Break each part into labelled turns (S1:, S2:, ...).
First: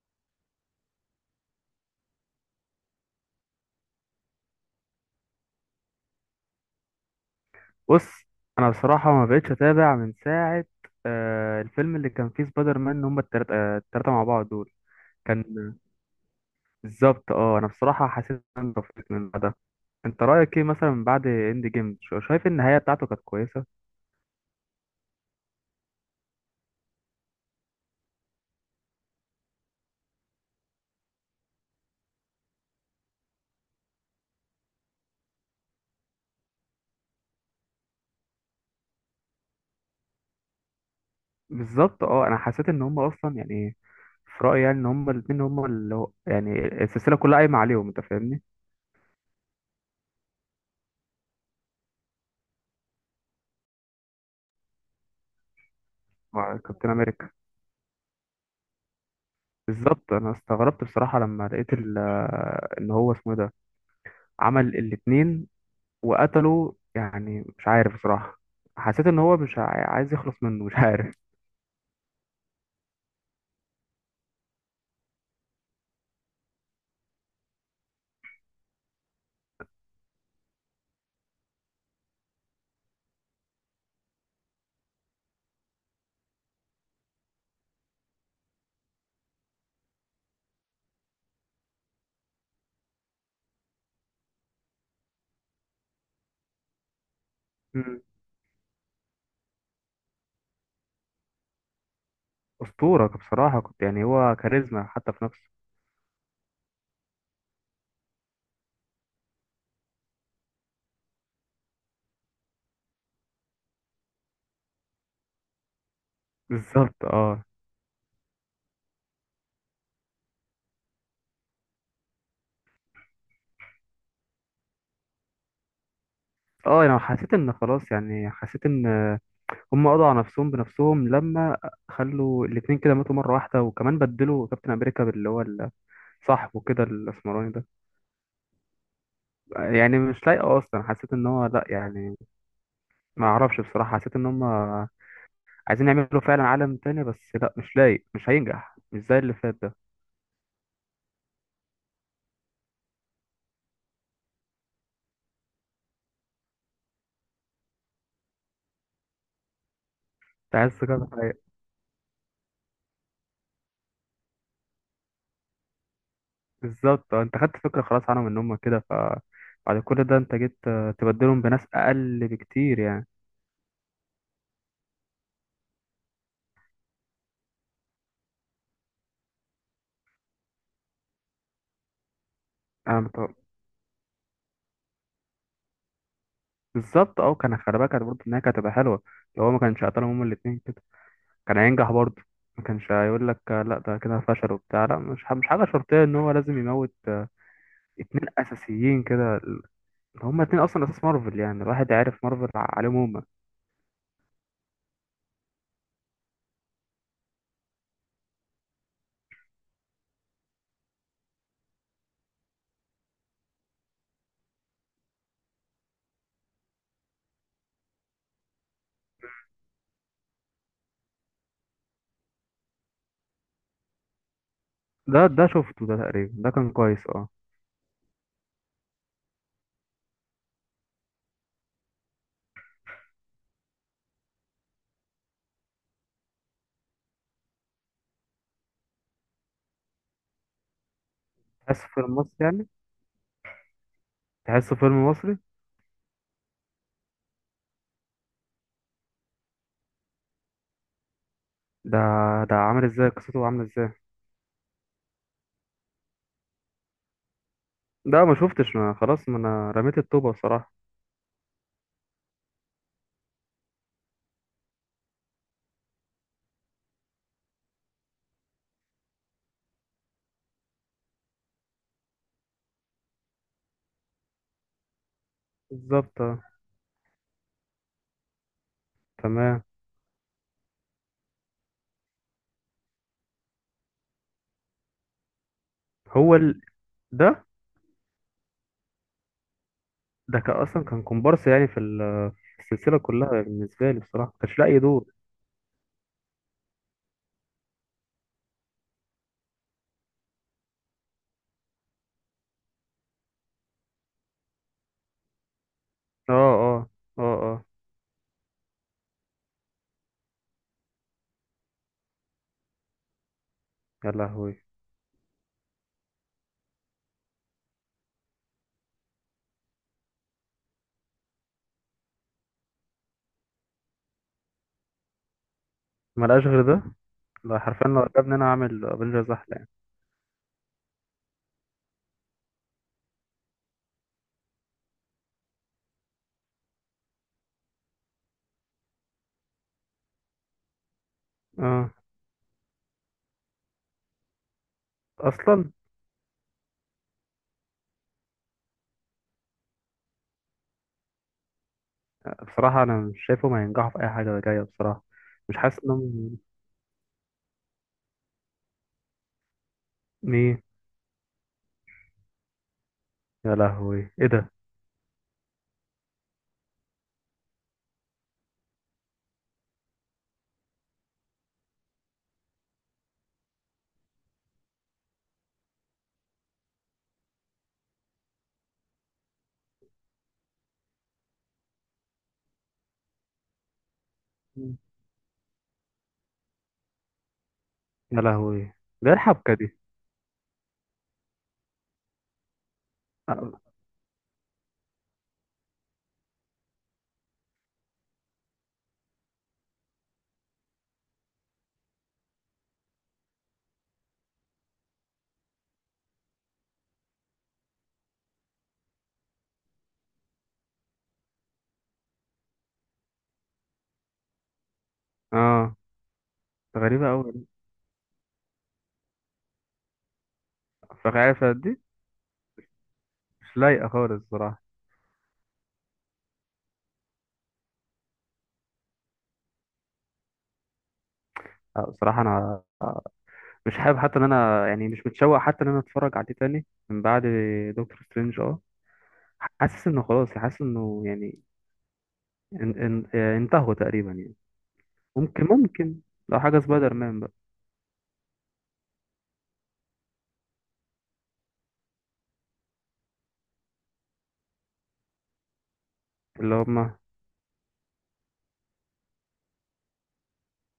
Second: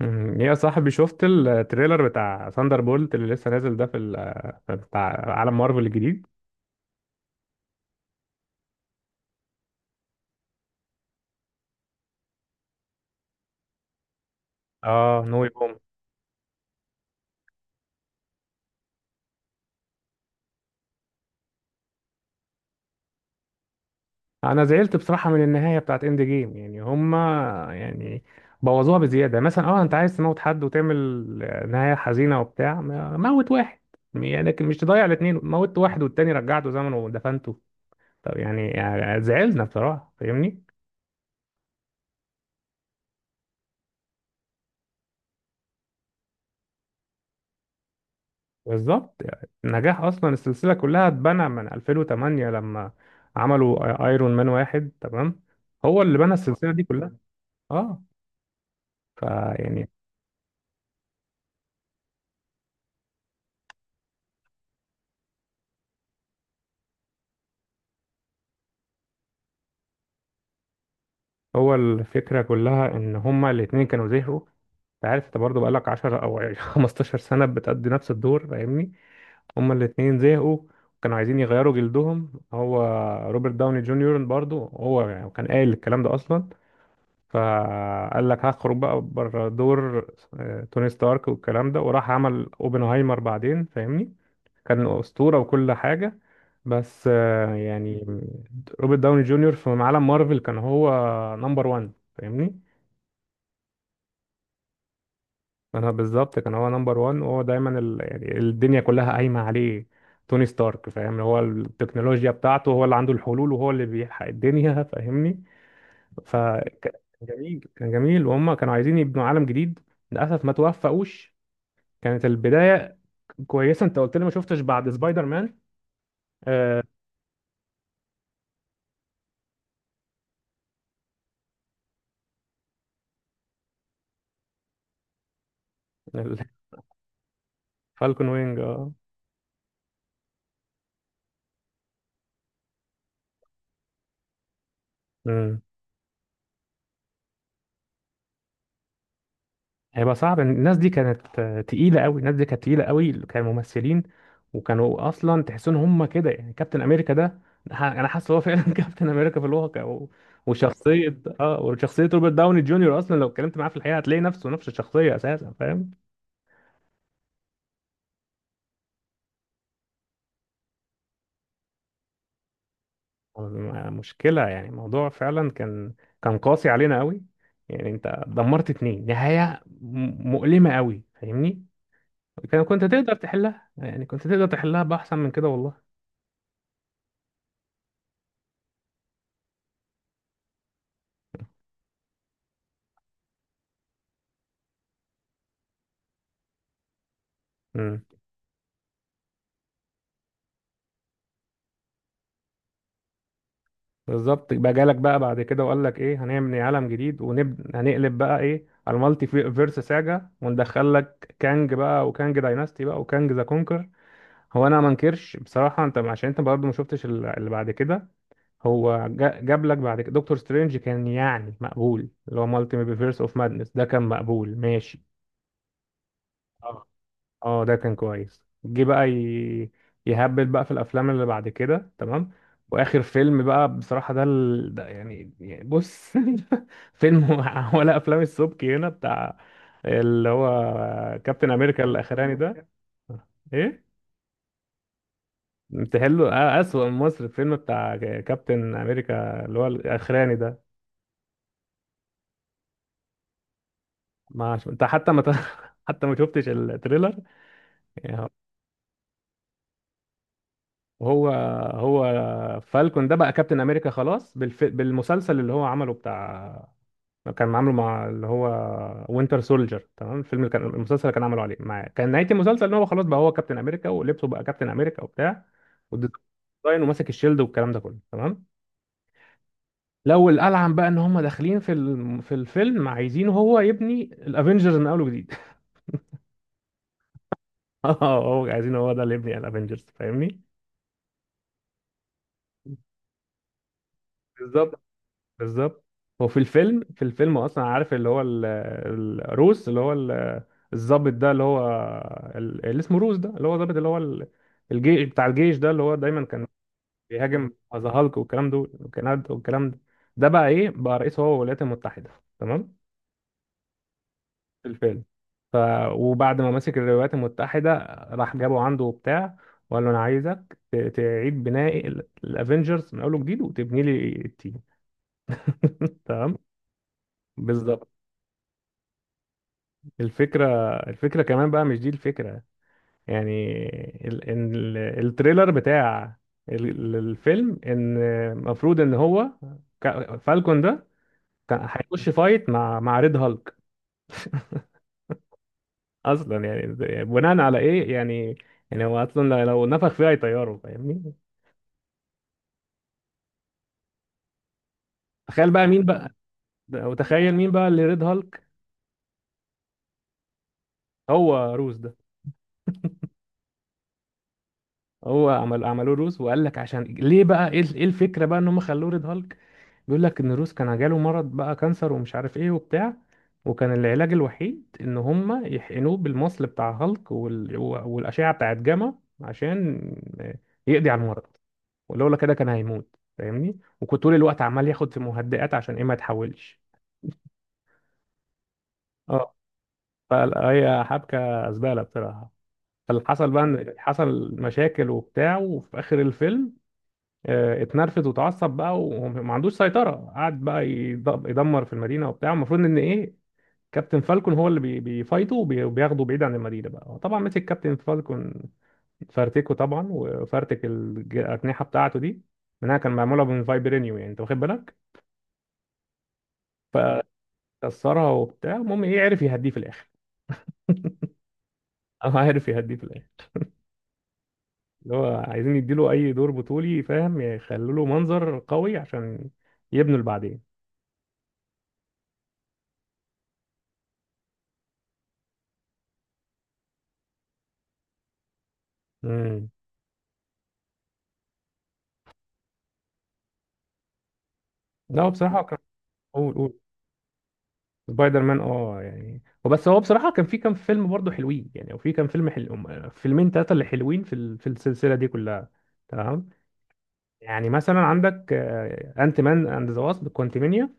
S1: مم. يا صاحبي شفت التريلر بتاع ثاندر بولت اللي لسه نازل ده بتاع عالم مارفل الجديد.
S2: بص، انا بصراحه ما بقتش اتابع من ساعه. الفيلم اللي كان فيه سبايدر مان، هم التلاته، التلاته مع بعض دول
S1: اه، نو
S2: كان.
S1: واي هوم.
S2: بالظبط اه، انا بصراحه حسيت ان انا طفيت من ده. انت رايك ايه مثلا من بعد اند جيم؟ شايف النهايه بتاعته كانت كويسه؟
S1: انا زعلت بصراحه من النهايه بتاعت اند جيم. يعني هما، يعني بوظوها بزياده. مثلا اه، انت عايز تموت حد وتعمل نهايه حزينه وبتاع، موت واحد يعني، لكن مش تضيع الاثنين، موت واحد والتاني رجعته زمنه ودفنته. طب يعني، زعلنا بصراحه، فاهمني.
S2: بالظبط اه، انا حسيت ان هم اصلا يعني، في رايي يعني ان هم الاثنين هم اللي هو يعني السلسله كلها قايمه عليهم، انت فاهمني؟
S1: بالظبط، يعني نجاح اصلا السلسله كلها اتبنى من 2008 لما عملوا ايرون مان واحد، تمام. هو اللي بنى
S2: مع
S1: السلسله دي
S2: كابتن
S1: كلها.
S2: امريكا.
S1: اه. فيعني
S2: بالظبط، انا استغربت بصراحه لما لقيت ان هو اسمه إيه ده عمل الاثنين وقتله، يعني مش عارف بصراحة. حسيت ان هو مش عاي- عايز يخلص منه، مش عارف.
S1: هو الفكره كلها ان هما الاتنين كانوا زهقوا. انت عارف انت برضه بقالك 10 او 15 سنه بتأدي نفس الدور، فاهمني. هما الاتنين زهقوا، كانوا عايزين يغيروا جلدهم. هو روبرت داوني جونيور برضه هو يعني كان قايل الكلام ده اصلا، فقال لك هخرج بقى بره دور توني ستارك والكلام ده، وراح عمل اوبنهايمر بعدين، فاهمني. كان أسطورة وكل حاجة، بس
S2: مم.
S1: يعني روبرت داوني جونيور في عالم مارفل كان هو نمبر 1، فاهمني.
S2: أسطورة بصراحة، كنت يعني هو كاريزما حتى في نفسه.
S1: انا بالظبط كان هو نمبر 1، وهو دايما يعني الدنيا كلها قايمة عليه. توني ستارك، فاهم، هو التكنولوجيا بتاعته، هو اللي عنده الحلول وهو اللي بيلحق الدنيا، فاهمني. فكان
S2: بالظبط اه.
S1: جميل، كان جميل، وهم كانوا عايزين يبنوا عالم جديد. للاسف ما توفقوش. كانت البدايه كويسه. انت قلت لي ما شفتش بعد سبايدر مان. آه.
S2: اه يعني حسيت ان خلاص، يعني حسيت ان هم قضوا على نفسهم بنفسهم لما خلوا الاتنين كده ماتوا مرة واحدة، وكمان بدلوا كابتن امريكا باللي هو ال- صاحبه كده الاسمراني ده.
S1: فالكون وينج، اه.
S2: يعني مش لايقة اصلا، حسيت ان هو لا يعني، ما اعرفش بصراحة. حسيت ان هم
S1: مم.
S2: عايزين يعملوا فعلا عالم تاني، بس لا، مش لايق، مش هينجح، مش زي اللي فات ده.
S1: هيبقى صعب. الناس دي كانت تقيله قوي. الناس دي كانت تقيله قوي، كانوا ممثلين، وكانوا اصلا تحس ان هم كده. يعني كابتن امريكا ده، انا حاسس هو فعلا كابتن امريكا في الواقع.
S2: انت عايز ثقة في
S1: وشخصيه،
S2: الحقيقة.
S1: وشخصيه روبرت داوني جونيور، اصلا لو اتكلمت معاه في الحقيقه هتلاقي نفسه نفس الشخصيه اساسا، فاهم.
S2: بالظبط اه، انت خدت فكرة خلاص عنهم ان هم كده، فبعد كل ده انت جيت اه، تبدلهم بناس اقل بكتير يعني.
S1: مشكلة. يعني الموضوع فعلا كان، قاسي علينا قوي. يعني انت دمرت اتنين، نهاية مؤلمة قوي، فاهمني. كان كنت
S2: انا
S1: تقدر
S2: مت-
S1: تحلها، يعني كنت تقدر تحلها بأحسن من كده والله.
S2: بالظبط اه، كان خلي بالك برضه ان هي كانت هتبقى حلوة لو هو ما كانش قتلهم هما الاتنين كده، كان هينجح برضه. ما كانش هيقول لك اه، لا ده كده فشل وبتاع، لا مش مش حاجة شرطية ان هو لازم يموت اه،
S1: امم
S2: اتنين اساسيين كده ال-، هما اتنين اصلا اساس مارفل يعني، الواحد عارف مارفل عليهم هما.
S1: بالظبط. بقى جالك بقى بعد كده وقال لك ايه، هنعمل عالم جديد، هنقلب بقى ايه على المالتي فيرس ساجا، وندخل لك كانج بقى، وكانج دايناستي بقى، وكانج ذا كونكر. هو انا ما انكرش بصراحة، انت عشان انت برضه ما شفتش اللي بعد كده. هو جاب لك بعد كده دكتور سترينج، كان يعني مقبول، اللي هو مالتي ميفيرس اوف مادنس ده، كان مقبول ماشي.
S2: ده شفته ده تقريبا، ده كان
S1: اه.
S2: كويس اه.
S1: اه، ده كان كويس. جه بقى يهبل بقى في الافلام اللي بعد كده، تمام. واخر فيلم بقى بصراحة ده، ده يعني، بص. فيلم ولا افلام السبكي هنا، بتاع اللي هو كابتن
S2: تحس
S1: امريكا
S2: فيلم مصري
S1: الاخراني
S2: يعني.
S1: ده. ايه.
S2: تحسه فيلم مصري.
S1: بتحله اسوأ من مصر الفيلم بتاع كابتن امريكا اللي هو الاخراني ده.
S2: ده ده عامل ازاي؟ قصته عامله ازاي؟
S1: ما عش- انت حتى ما ت- حتى ما شفتش التريلر،
S2: ده
S1: يعني.
S2: ما شفتش، ما خلاص، ما انا رميت الطوبه بصراحه.
S1: هو، هو فالكون ده بقى كابتن امريكا خلاص، بالمسلسل اللي هو عمله بتاع. كان عامله مع اللي هو وينتر سولجر، تمام. الفيلم اللي كان، المسلسل اللي كان عامله عليه مع، كان نهاية المسلسل ان هو خلاص بقى هو كابتن امريكا، ولبسه بقى كابتن امريكا وبتاع،
S2: بالظبط آه.
S1: والديزاين وماسك الشيلد والكلام ده كله، تمام.
S2: تمام.
S1: لو الالعن بقى ان هم داخلين في الفيلم عايزين هو يبني الافنجرز من اول وجديد.
S2: هو ال... ده
S1: اه، هو عايزين هو ده اللي يبني الافنجرز، فاهمني.
S2: ده كان اصلا كان كومبارس يعني في ال- في السلسله كلها، بالنسبه لي بصراحه ما كانش لاقي
S1: بالظبط
S2: دور.
S1: بالظبط. هو في الفيلم، اصلا عارف اللي هو الروس، اللي هو الضابط ده، اللي هو اللي اسمه روس ده، اللي هو ضابط اللي هو الجيش، بتاع الجيش ده اللي هو دايما
S2: اه
S1: كان
S2: اه. اه
S1: بيهاجم
S2: اه.
S1: ذا هالك والكلام دول، والكلام ده، والكلام ده، ده بقى ايه بقى؟ رئيس هو الولايات المتحدة، تمام،
S2: يا لهوي.
S1: في الفيلم. ف وبعد ما مسك الولايات المتحدة، راح جابه عنده وبتاع، وقال له انا عايزك تعيد بناء الافينجرز من اول وجديد وتبني لي التيم،
S2: ما
S1: تمام.
S2: لقاش غير ده؟ لا حرفيا،
S1: بالظبط.
S2: لو عجبني انا اعمل افنجرز احلى يعني.
S1: الفكرة الفكرة كمان بقى، مش دي الفكرة يعني. إن التريلر بتاع الفيلم، ان المفروض ان هو، فالكون ده كان
S2: اه.
S1: هيخش فايت مع ريد هالك
S2: اصلا
S1: اصلا. يعني بناء على ايه يعني؟ يعني هو اصلا لو نفخ فيها هيطيره، فاهمني.
S2: بصراحه انا مش شايفه ما ينجحوا في اي حاجه جايه بصراحه.
S1: تخيل
S2: مش
S1: بقى
S2: حاسس
S1: مين بقى.
S2: انهم.
S1: وتخيل مين بقى اللي ريد هالك؟
S2: ايه؟
S1: هو روس ده.
S2: يا لهوي، ايه ده؟
S1: هو عمل، عملوه روس، وقال لك عشان ليه بقى ايه، إيه الفكرة بقى ان هم خلوه ريد هالك؟ بيقول لك ان روس كان جاله مرض بقى، كانسر ومش عارف ايه وبتاع، وكان العلاج الوحيد ان هم يحقنوه بالمصل بتاع هالك، والاشعه بتاعت جاما، عشان يقضي على المرض. ولولا كده كان هيموت، فاهمني، وكنت طول الوقت عمال ياخد في مهدئات عشان ايه ما يتحولش.
S2: يا لهوي، ده إيه
S1: اه.
S2: الحبكه دي؟
S1: فهي حبكه زباله بصراحه. فاللي حصل بقى
S2: اه.
S1: ان حصل مشاكل وبتاع، وفي اخر الفيلم اتنرفز وتعصب بقى وما عندوش سيطره، قعد بقى يدمر في المدينه وبتاع. المفروض ان ايه، كابتن فالكون هو اللي بيفايته وبياخده بعيد عن المدينه بقى. هو طبعا مسك كابتن فالكون، فرتكه طبعا، وفرتك الاجنحه بتاعته دي، منها كان معموله من فايبرينيوم يعني، انت واخد بالك،
S2: آه. غريبة أوي.
S1: فكسرها وبتاع. المهم ايه، عرف يهديه في الاخر.
S2: فعارفة دي.
S1: اه، عرف يهديه في الاخر.
S2: مش لايقة خالص بصراحة.
S1: اللي هو عايزين يديله اي دور بطولي، فاهم، يخلوا له منظر قوي عشان يبنوا اللي بعدين.
S2: آه، بصراحة أنا مش حابب، حتى إن أنا يعني مش متشوق حتى إن أنا أتفرج عليه تاني من بعد دكتور سترينج أه.
S1: امم
S2: حاسس إنه خلاص، حاسس إنه يعني ان آه، انتهوا تقريبا يعني.
S1: لا، هو بصراحه
S2: ممكن،
S1: كان،
S2: ممكن
S1: قول
S2: لو
S1: قول.
S2: حاجة سبايدر مان بقى.
S1: سبايدر مان اه، يعني وبس. هو بصراحة كان في كام فيلم برضه حلوين، يعني وفي كام فيلم حلو، فيلمين ثلاثة اللي حلوين في في السلسلة دي كلها، تمام.
S2: اللي هما.
S1: يعني مثلا عندك انت مان اند ذا واسب كوانتمينيا.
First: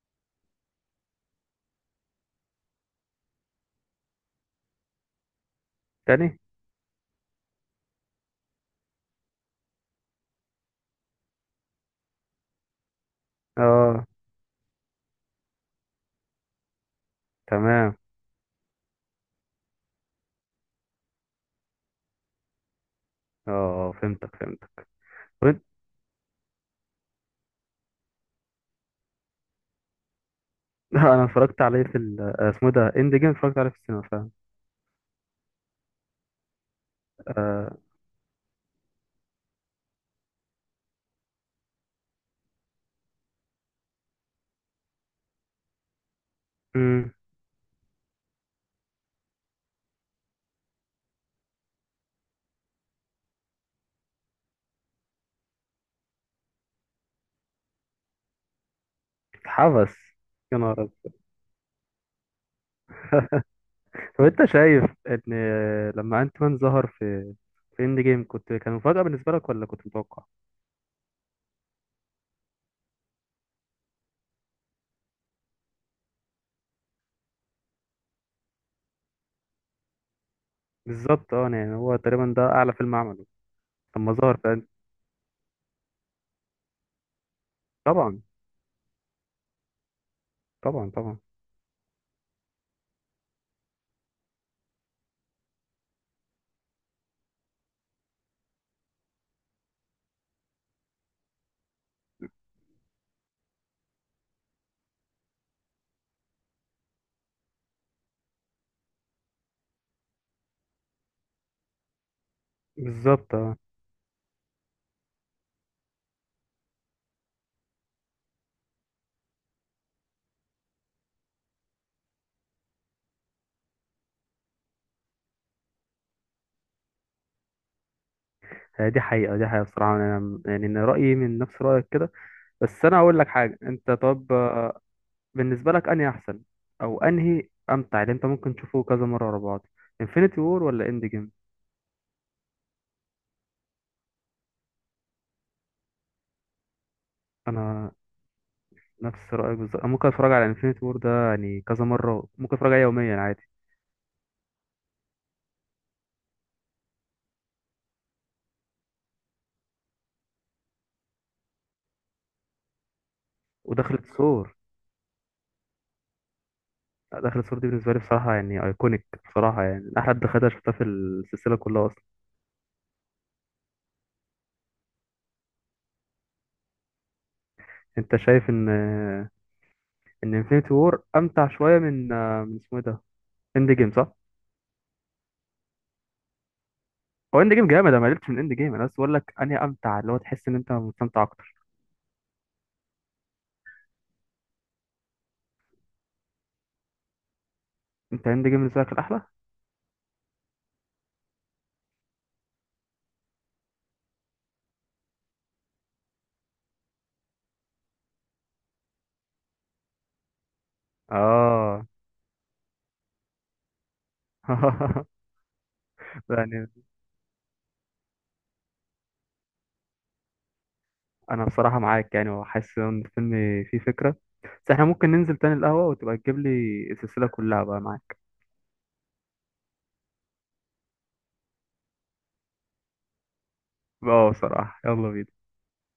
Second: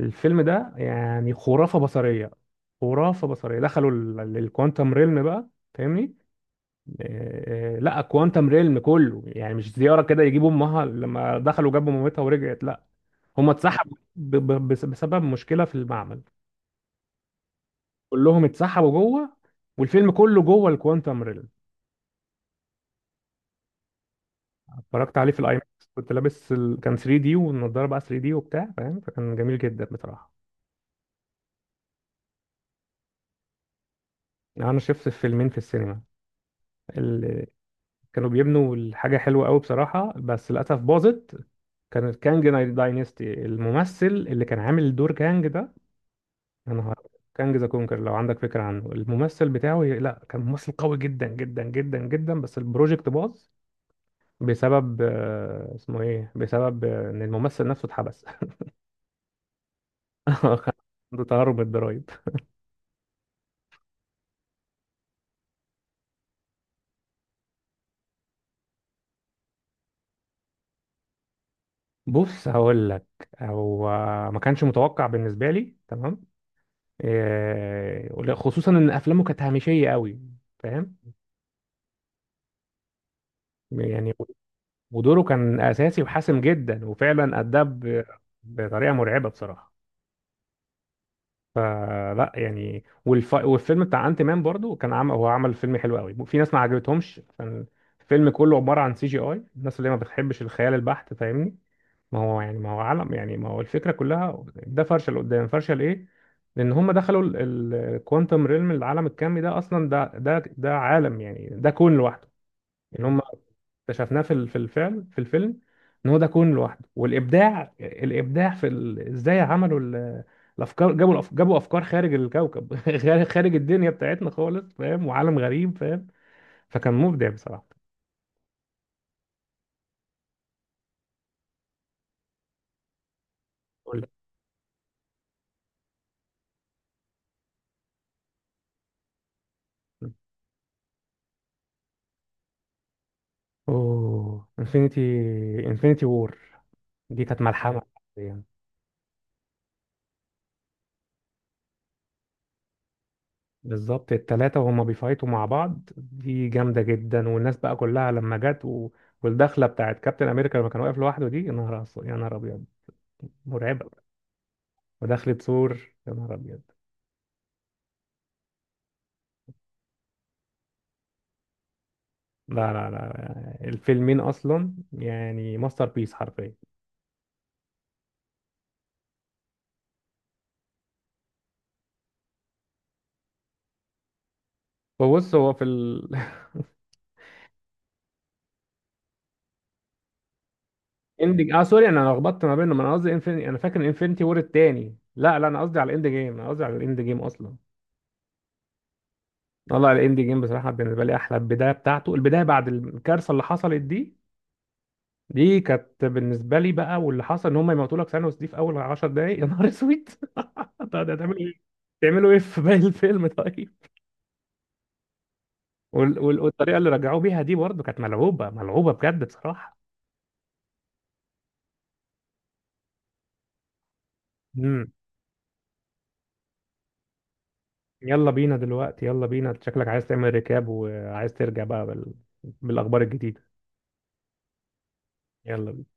S1: الفيلم ده يعني خرافة بصرية. خرافة بصرية، دخلوا الكوانتم ريلم بقى، فاهمني.
S2: تاني؟
S1: لا، كوانتم ريلم كله، يعني مش زيارة كده يجيبوا امها. لما دخلوا جابوا مامتها ورجعت، لا، هم اتسحبوا
S2: أه.
S1: بسبب مشكلة في المعمل.
S2: تمام.
S1: كلهم اتسحبوا جوه، والفيلم كله جوه الكوانتم ريل.
S2: أه، فهمتك، فهمتك.
S1: اتفرجت عليه في الاي
S2: وإنت-
S1: ماكس، كنت لابس كان 3 دي والنضاره بقى 3 دي وبتاع، فاهم، فكان جميل جدا بصراحه.
S2: أنا اتفرجت عليه في ال- آه، اسمه إيه ده، إند جيم، اتفرجت عليه في السينما فاهم.
S1: يعني انا شفت فيلمين في السينما اللي
S2: آه.
S1: كانوا بيبنوا الحاجه حلوه قوي بصراحه، بس للاسف باظت. كان كانج داينستي، الممثل اللي كان عامل دور كانج ده، يا نهار أبيض.
S2: أمم.
S1: كانج ذا كونكر، لو عندك فكره عنه الممثل بتاعه، لا كان ممثل قوي جدا جدا جدا جدا، بس البروجكت باظ بسبب اسمه ايه، بسبب ان الممثل نفسه اتحبس.
S2: اتحبس؟ يا
S1: كان
S2: نهار.
S1: عنده تهرب من الضرايب.
S2: طب انت شايف ان، لما انت مان ظهر في في اند جيم، كنت كان مفاجأة بالنسبة لك ولا كنت متوقع؟
S1: بص هقول لك. هو ما كانش متوقع بالنسبه لي، تمام، خصوصا ان افلامه كانت هامشيه قوي، فاهم.
S2: بالظبط اه، يعني هو تقريبا ده اعلى فيلم عمله لما
S1: يعني
S2: ظهر في End-.
S1: ودوره كان اساسي وحاسم جدا، وفعلا اداه
S2: طبعا.
S1: بطريقه مرعبه بصراحه.
S2: طبعا طبعا.
S1: فلا يعني، والفيلم بتاع انت مان برضو، كان عمل، هو عمل فيلم حلو قوي، في ناس ما عجبتهمش عشان الفيلم كله عباره عن سي جي اي، الناس اللي ما بتحبش الخيال البحت، فاهمني. ما هو يعني ما هو عالم، يعني ما هو الفكره كلها ده فرشه لقدام، فرشه لايه؟ لان هم دخلوا الكوانتم ريلم، العالم الكمي ده اصلا ده ده ده عالم، يعني ده كون لوحده. ان هم
S2: بالظبط اه.
S1: اكتشفناه في في الفعل في الفيلم، ان هو ده كون لوحده. والابداع، الابداع في ازاي عملوا الافكار، جابوا جابوا افكار خارج الكوكب خارج، خارج الدنيا بتاعتنا خالص، فاهم، وعالم غريب، فاهم، فكان مبدع بصراحه.
S2: هي دي حقيقة، دي حقيقة بصراحة، انا يعني ان رأيي من نفس رأيك كده. بس انا هقول لك حاجة، انت
S1: أقول لك.
S2: طب آه، بالنسبة لك انهي احسن او انهي امتع اللي انت ممكن تشوفه كذا مرة ورا بعض، انفينيتي وور ولا اند جيم؟
S1: اوه، انفينيتي، انفينيتي وور، دي كانت ملحمه
S2: انا
S1: يعني.
S2: نفس رأيك بالظبط، أنا ممكن اتفرج على انفينيتي وور ده يعني كذا مرة، ممكن اتفرج عليه يوميا عادي.
S1: بالظبط، التلاتة وهما بيفايتوا مع بعض دي جامدة جدا، والناس بقى كلها لما جت والدخلة بتاعت كابتن أمريكا لما كان واقف لوحده دي، يا نهار يا نهار أبيض، مرعبة.
S2: ودخلة سور.
S1: ودخلة سور، يا نهار أبيض.
S2: لا، دخلة سور دي بالنسبة لي بصراحة يعني ايكونيك بصراحة، يعني من احلى دخلة شفتها في السلسلة كلها اصلا.
S1: لا لا لا، الفيلمين أصلا يعني ماستر بيس حرفيا.
S2: انت شايف ان، ان انفينيتي وور امتع شوية من، من اسمه ايه ده، اند جيم، صح؟
S1: فبص، هو في ال.
S2: هو اند جيم جامد، انا ما قلتش من اند جيم، انا بس بقول لك انهي امتع اللي هو تحس ان انت مستمتع
S1: اندج
S2: اكتر.
S1: اه سوري، انا لخبطت ما بينهم. انا قصدي انفيني، انا فاكر انفينيتي وور التاني، لا لا، انا قصدي على الاند جيم، انا قصدي على الاند جيم اصلا.
S2: انت اند جيم بالنسبة لك الاحلى.
S1: والله الاند جيم بصراحه بالنسبه لي احلى، البدايه بتاعته، البدايه بعد الكارثه اللي حصلت دي، دي كانت بالنسبه لي بقى، واللي حصل ان هم يموتوا لك ثانوس دي في اول 10 دقائق، يا نهار اسود. طب ده تعملوا ايه،
S2: اه.
S1: تعملوا ايه في باقي الفيلم طيب؟
S2: يعني
S1: والطريقه اللي رجعوه بيها دي برضه كانت ملعوبه، ملعوبه بجد بصراحه.
S2: انا بصراحة معاك، يعني وحاسس ان الفيلم فيه فكرة، بس احنا
S1: امم.
S2: ممكن ننزل تاني القهوة وتبقى تجيب لي السلسلة كلها بقى معاك.
S1: يلا بينا دلوقتي، يلا بينا، شكلك عايز تعمل ريكاب وعايز ترجع بقى بالاخبار الجديده.
S2: اه بصراحة، يلا بينا.
S1: يلا.